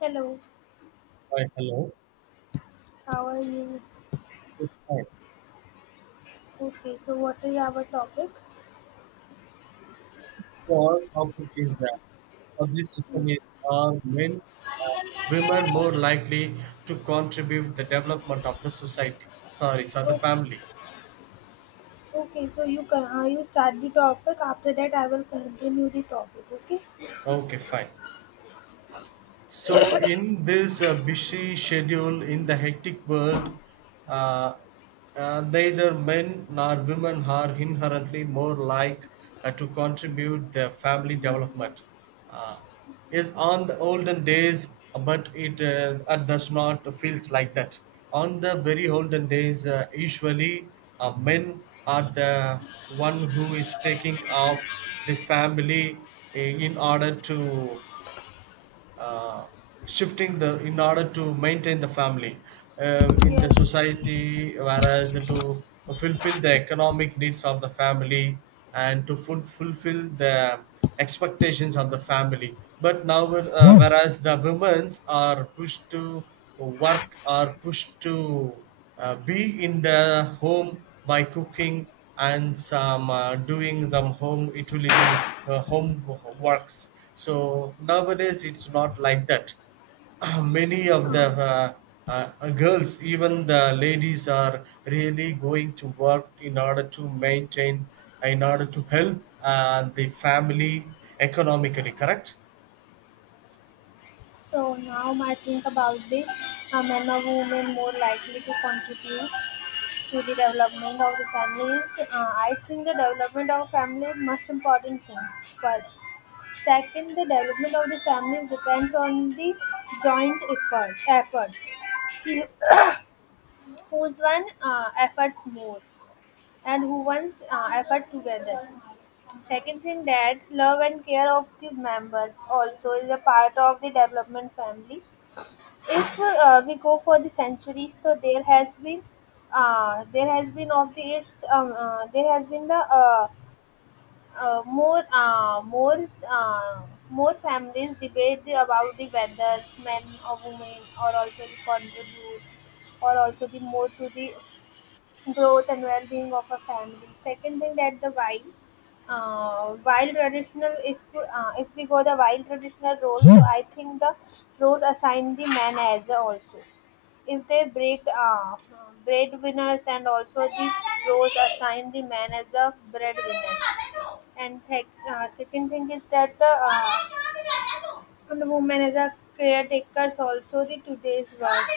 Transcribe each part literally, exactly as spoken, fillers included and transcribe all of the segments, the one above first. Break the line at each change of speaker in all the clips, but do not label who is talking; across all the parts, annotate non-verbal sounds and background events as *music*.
Hello,
Right, hello.
how are you?
It's fine.
Okay, so what is our topic?
So our topic is uh, for this session
Mm.
is are men uh, women more likely to contribute the development of the society? Sorry, so the
O-
family.
Okay, so you can uh, you start the topic. After that, I will continue the topic. Okay.
Okay, fine. So, in this uh, busy schedule, in the hectic world, uh, uh, neither men nor women are inherently more like uh, to contribute their family development. Uh, is on the olden days, but it uh, uh, does not feels like that. On the very olden days, uh, usually uh, men are the one who is taking of the family uh, in order to uh, shifting the in order to maintain the family uh, in the
Yes.
society whereas to fulfill the economic needs of the family and to ful- fulfill the expectations of the family but now uh, whereas the women's are pushed to work are pushed to uh, be in the home by cooking and some uh, doing the home utility uh, home works so nowadays it's not like that *clears throat* many of the
Uh,
uh, uh, girls even the ladies are really going to work in order to maintain in order to help uh, the family economically correct
so now I think about the uh, men or women more likely to contribute to the development of the families. Uh, I think the development of family is most important thing first. Second, the development of the families depends on the joint effort, efforts. Who's one uh, efforts more and who one's uh, effort together. Second thing, that love and care of the members also is a part of the development family. If uh, we go for the centuries, so there has been uh, there has been of the its um, uh, there has been the uh, uh, more uh, more uh, more families debate the- about the whether men or women, or also the contribute, or also the more to the growth and well-being of a family. Second thing, that the wild, uh, wild traditional. If uh, if we go the wild traditional role, so I think the roles assigned the man as a also. If they break uh, breadwinners and also the roles assigned the man as a breadwinner. And th- uh, second thing is that the uh, and women as a caretakers, also the today's work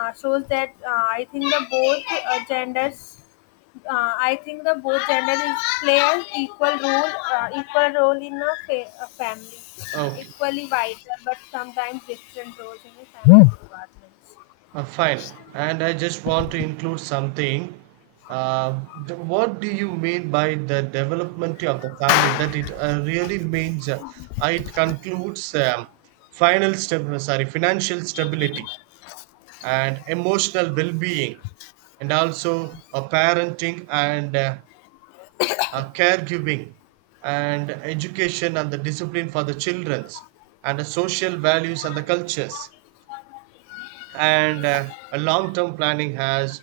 uh, shows that uh, I think the both uh, genders, uh, I think the both gender is play an equal role, uh, equal role in a, fa- a family,
okay.
equally vital but sometimes different roles in the family departments.
Uh, fine. And I just want to include something. Uh, the, what do you mean by the development of the family? That it uh, really means uh, it concludes um, final step, uh, sorry, financial stability and emotional well-being, and also uh, parenting and uh, uh, caregiving, and education and the discipline for the childrens, and the social values and the cultures and uh, a long-term planning has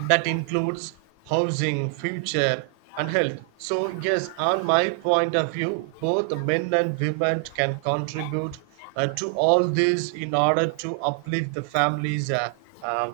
that includes housing, future, and health. So, yes, on my point of view, both men and women can contribute uh, to all this in order to uplift the family's uh, uh,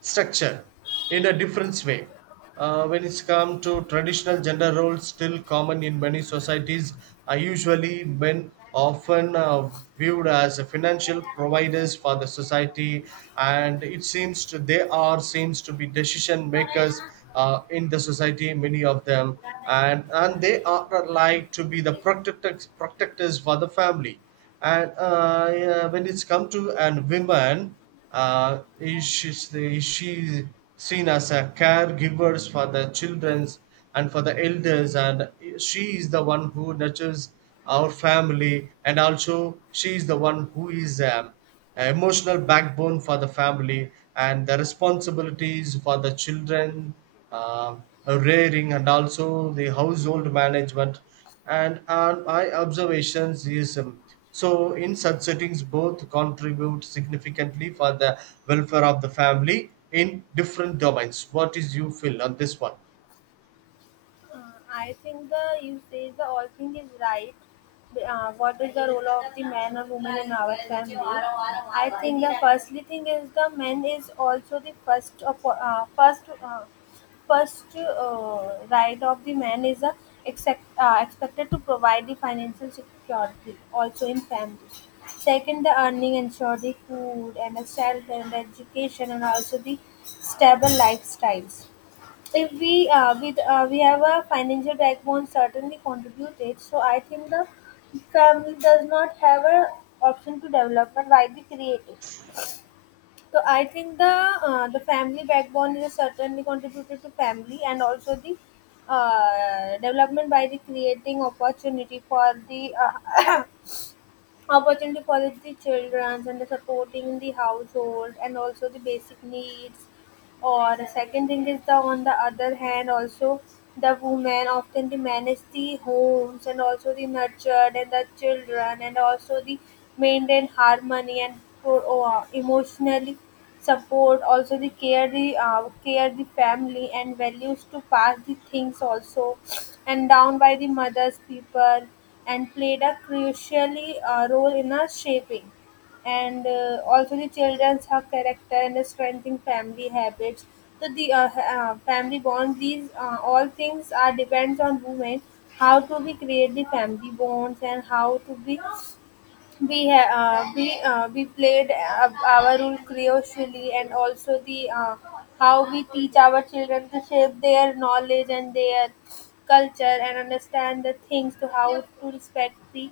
structure in a different way. Uh, when it's come to traditional gender roles still common in many societies are usually men often uh, viewed as financial providers for the society and it seems to they are seems to be decision makers uh, in the society many of them and and they are like to be the protectors protectors for the family and uh, yeah, when it's come to and women uh, is she is she seen as a caregivers for the childrens and for the elders and she is the one who nurtures our family and also she is the one who is um, a emotional backbone for the family and the responsibilities for the children uh, rearing and also the household management and on my observations is um, so in such settings both contribute significantly for the welfare of the family in different domains what is you feel on this one.
Uh, I think the you say the all thing is right. Uh, what is the role of the man or woman in our family? I think the firstly thing is the man is also the first of, uh, first uh, first uh, right of the man is uh, expect, uh, expected to provide the financial security also in family. Second, the earning ensure the food and the shelter and the education and also the stable lifestyles. If we uh, with uh, we have a financial backbone certainly contributed, so I think the family does not have a option to develop and why be creative. So I think the uh, the family backbone is certainly contributed to family, and also the uh, development by the creating opportunity for the uh, *coughs* opportunity for the children and the supporting the household and also the basic needs. Or the second thing is the on the other hand, also the women often they manage the homes and also the nurtured and the children, and also the maintain harmony and pro- uh, emotionally support also the care the uh, care the family, and values to pass the things, also and down by the mothers people, and played a crucially uh, role in a shaping, and uh, also the children's her character and the strengthening family habits. So the uh, ha- uh, family bonds, these uh, all things are depends on women, how to be create the family bonds and how to be we ha- uh, we uh, we played uh, our role crucially, and also the uh, how we teach our children to shape their knowledge and their culture and understand the things, to how to respect the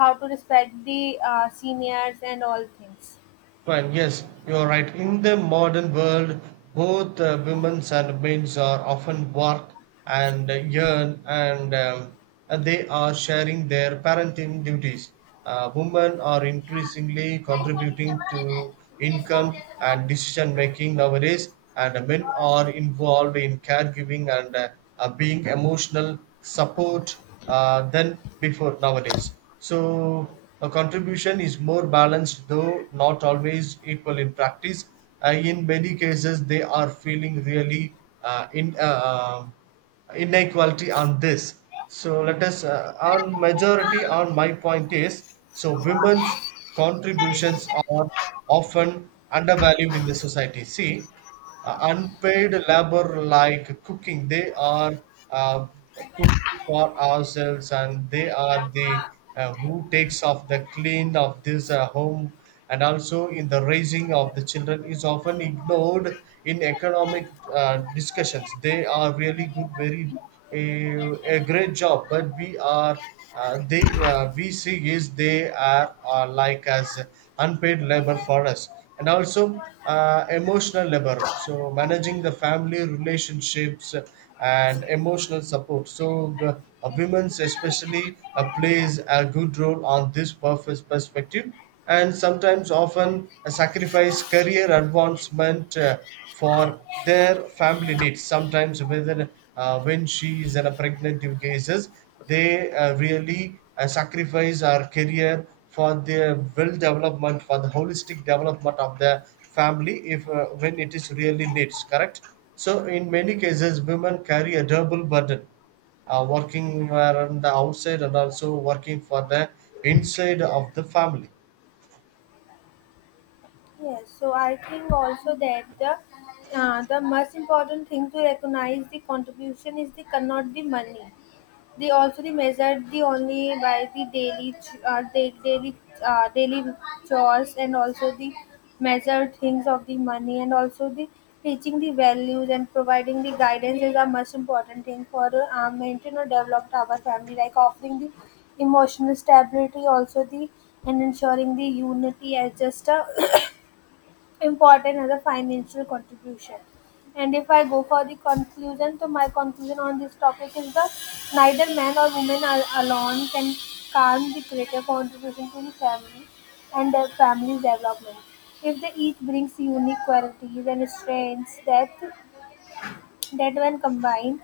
how to respect the uh, seniors and all things.
Fine, yes, you are right. In the modern world, both uh, women's and men's are often work and uh, earn, and, um, and they are sharing their parenting duties. Uh, women are increasingly contributing to income and decision making nowadays, and men are involved in caregiving and uh, uh, being emotional support uh, than before nowadays. So her contribution is more balanced, though not always equal in practice. Uh, in many cases, they are feeling really uh, in uh, uh, inequality on this. So let us uh, on majority on my point is so women's contributions are often undervalued in the society. See, uh, unpaid labor like cooking, they are uh, cooking for ourselves and they are the uh, who takes off the clean of this uh, home and also in the raising of the children is often ignored in economic uh, discussions they are really good very a, a great job but we are uh, they uh, we see is they are uh, like as unpaid labor for us and also uh, emotional labor so managing the family relationships and emotional support so the uh, women's especially uh, plays a good role on this purpose perspective and sometimes often sacrifice career advancement uh, for their family needs. Sometimes, whether uh, when she is in a pregnant cases, they uh, really uh, sacrifice our career for their well development, for the holistic development of the family, if uh, when it is really needs. Correct. So, in many cases, women carry a double burden uh, working around the outside and also working for the inside of the family.
Yes, so I think also that the uh, the most important thing to recognize the contribution is the not the money. They also they measure the only by the daily ch- uh, da- daily uh, daily chores, and also the measure things of the money, and also the teaching the values and providing the guidance is a most important thing for uh, maintain or develop our family, like offering the emotional stability also the and ensuring the unity, as just a *clears throat* important as a financial contribution. And if I go for the conclusion, so my conclusion on this topic is that neither man or woman al- alone can calm the greater contribution to the family and their family's development. If they each brings unique qualities and strengths, that that when combined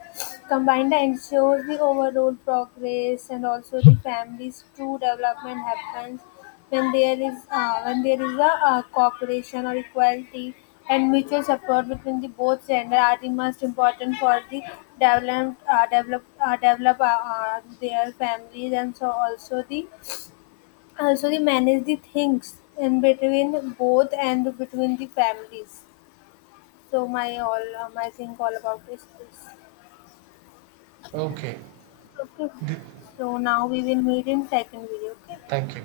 combined ensures the overall progress, and also the family's true development happens when there is uh, when there is a uh, cooperation or equality, and mutual support between the both gender are the most important for the develop uh, develop uh, develop uh, uh, their families. And so also the also they manage the things in between both and between the families. So my all uh, my think all about this is.
Okay.
Okay.
Th-
So now we will meet in second video. Okay.
Thank you.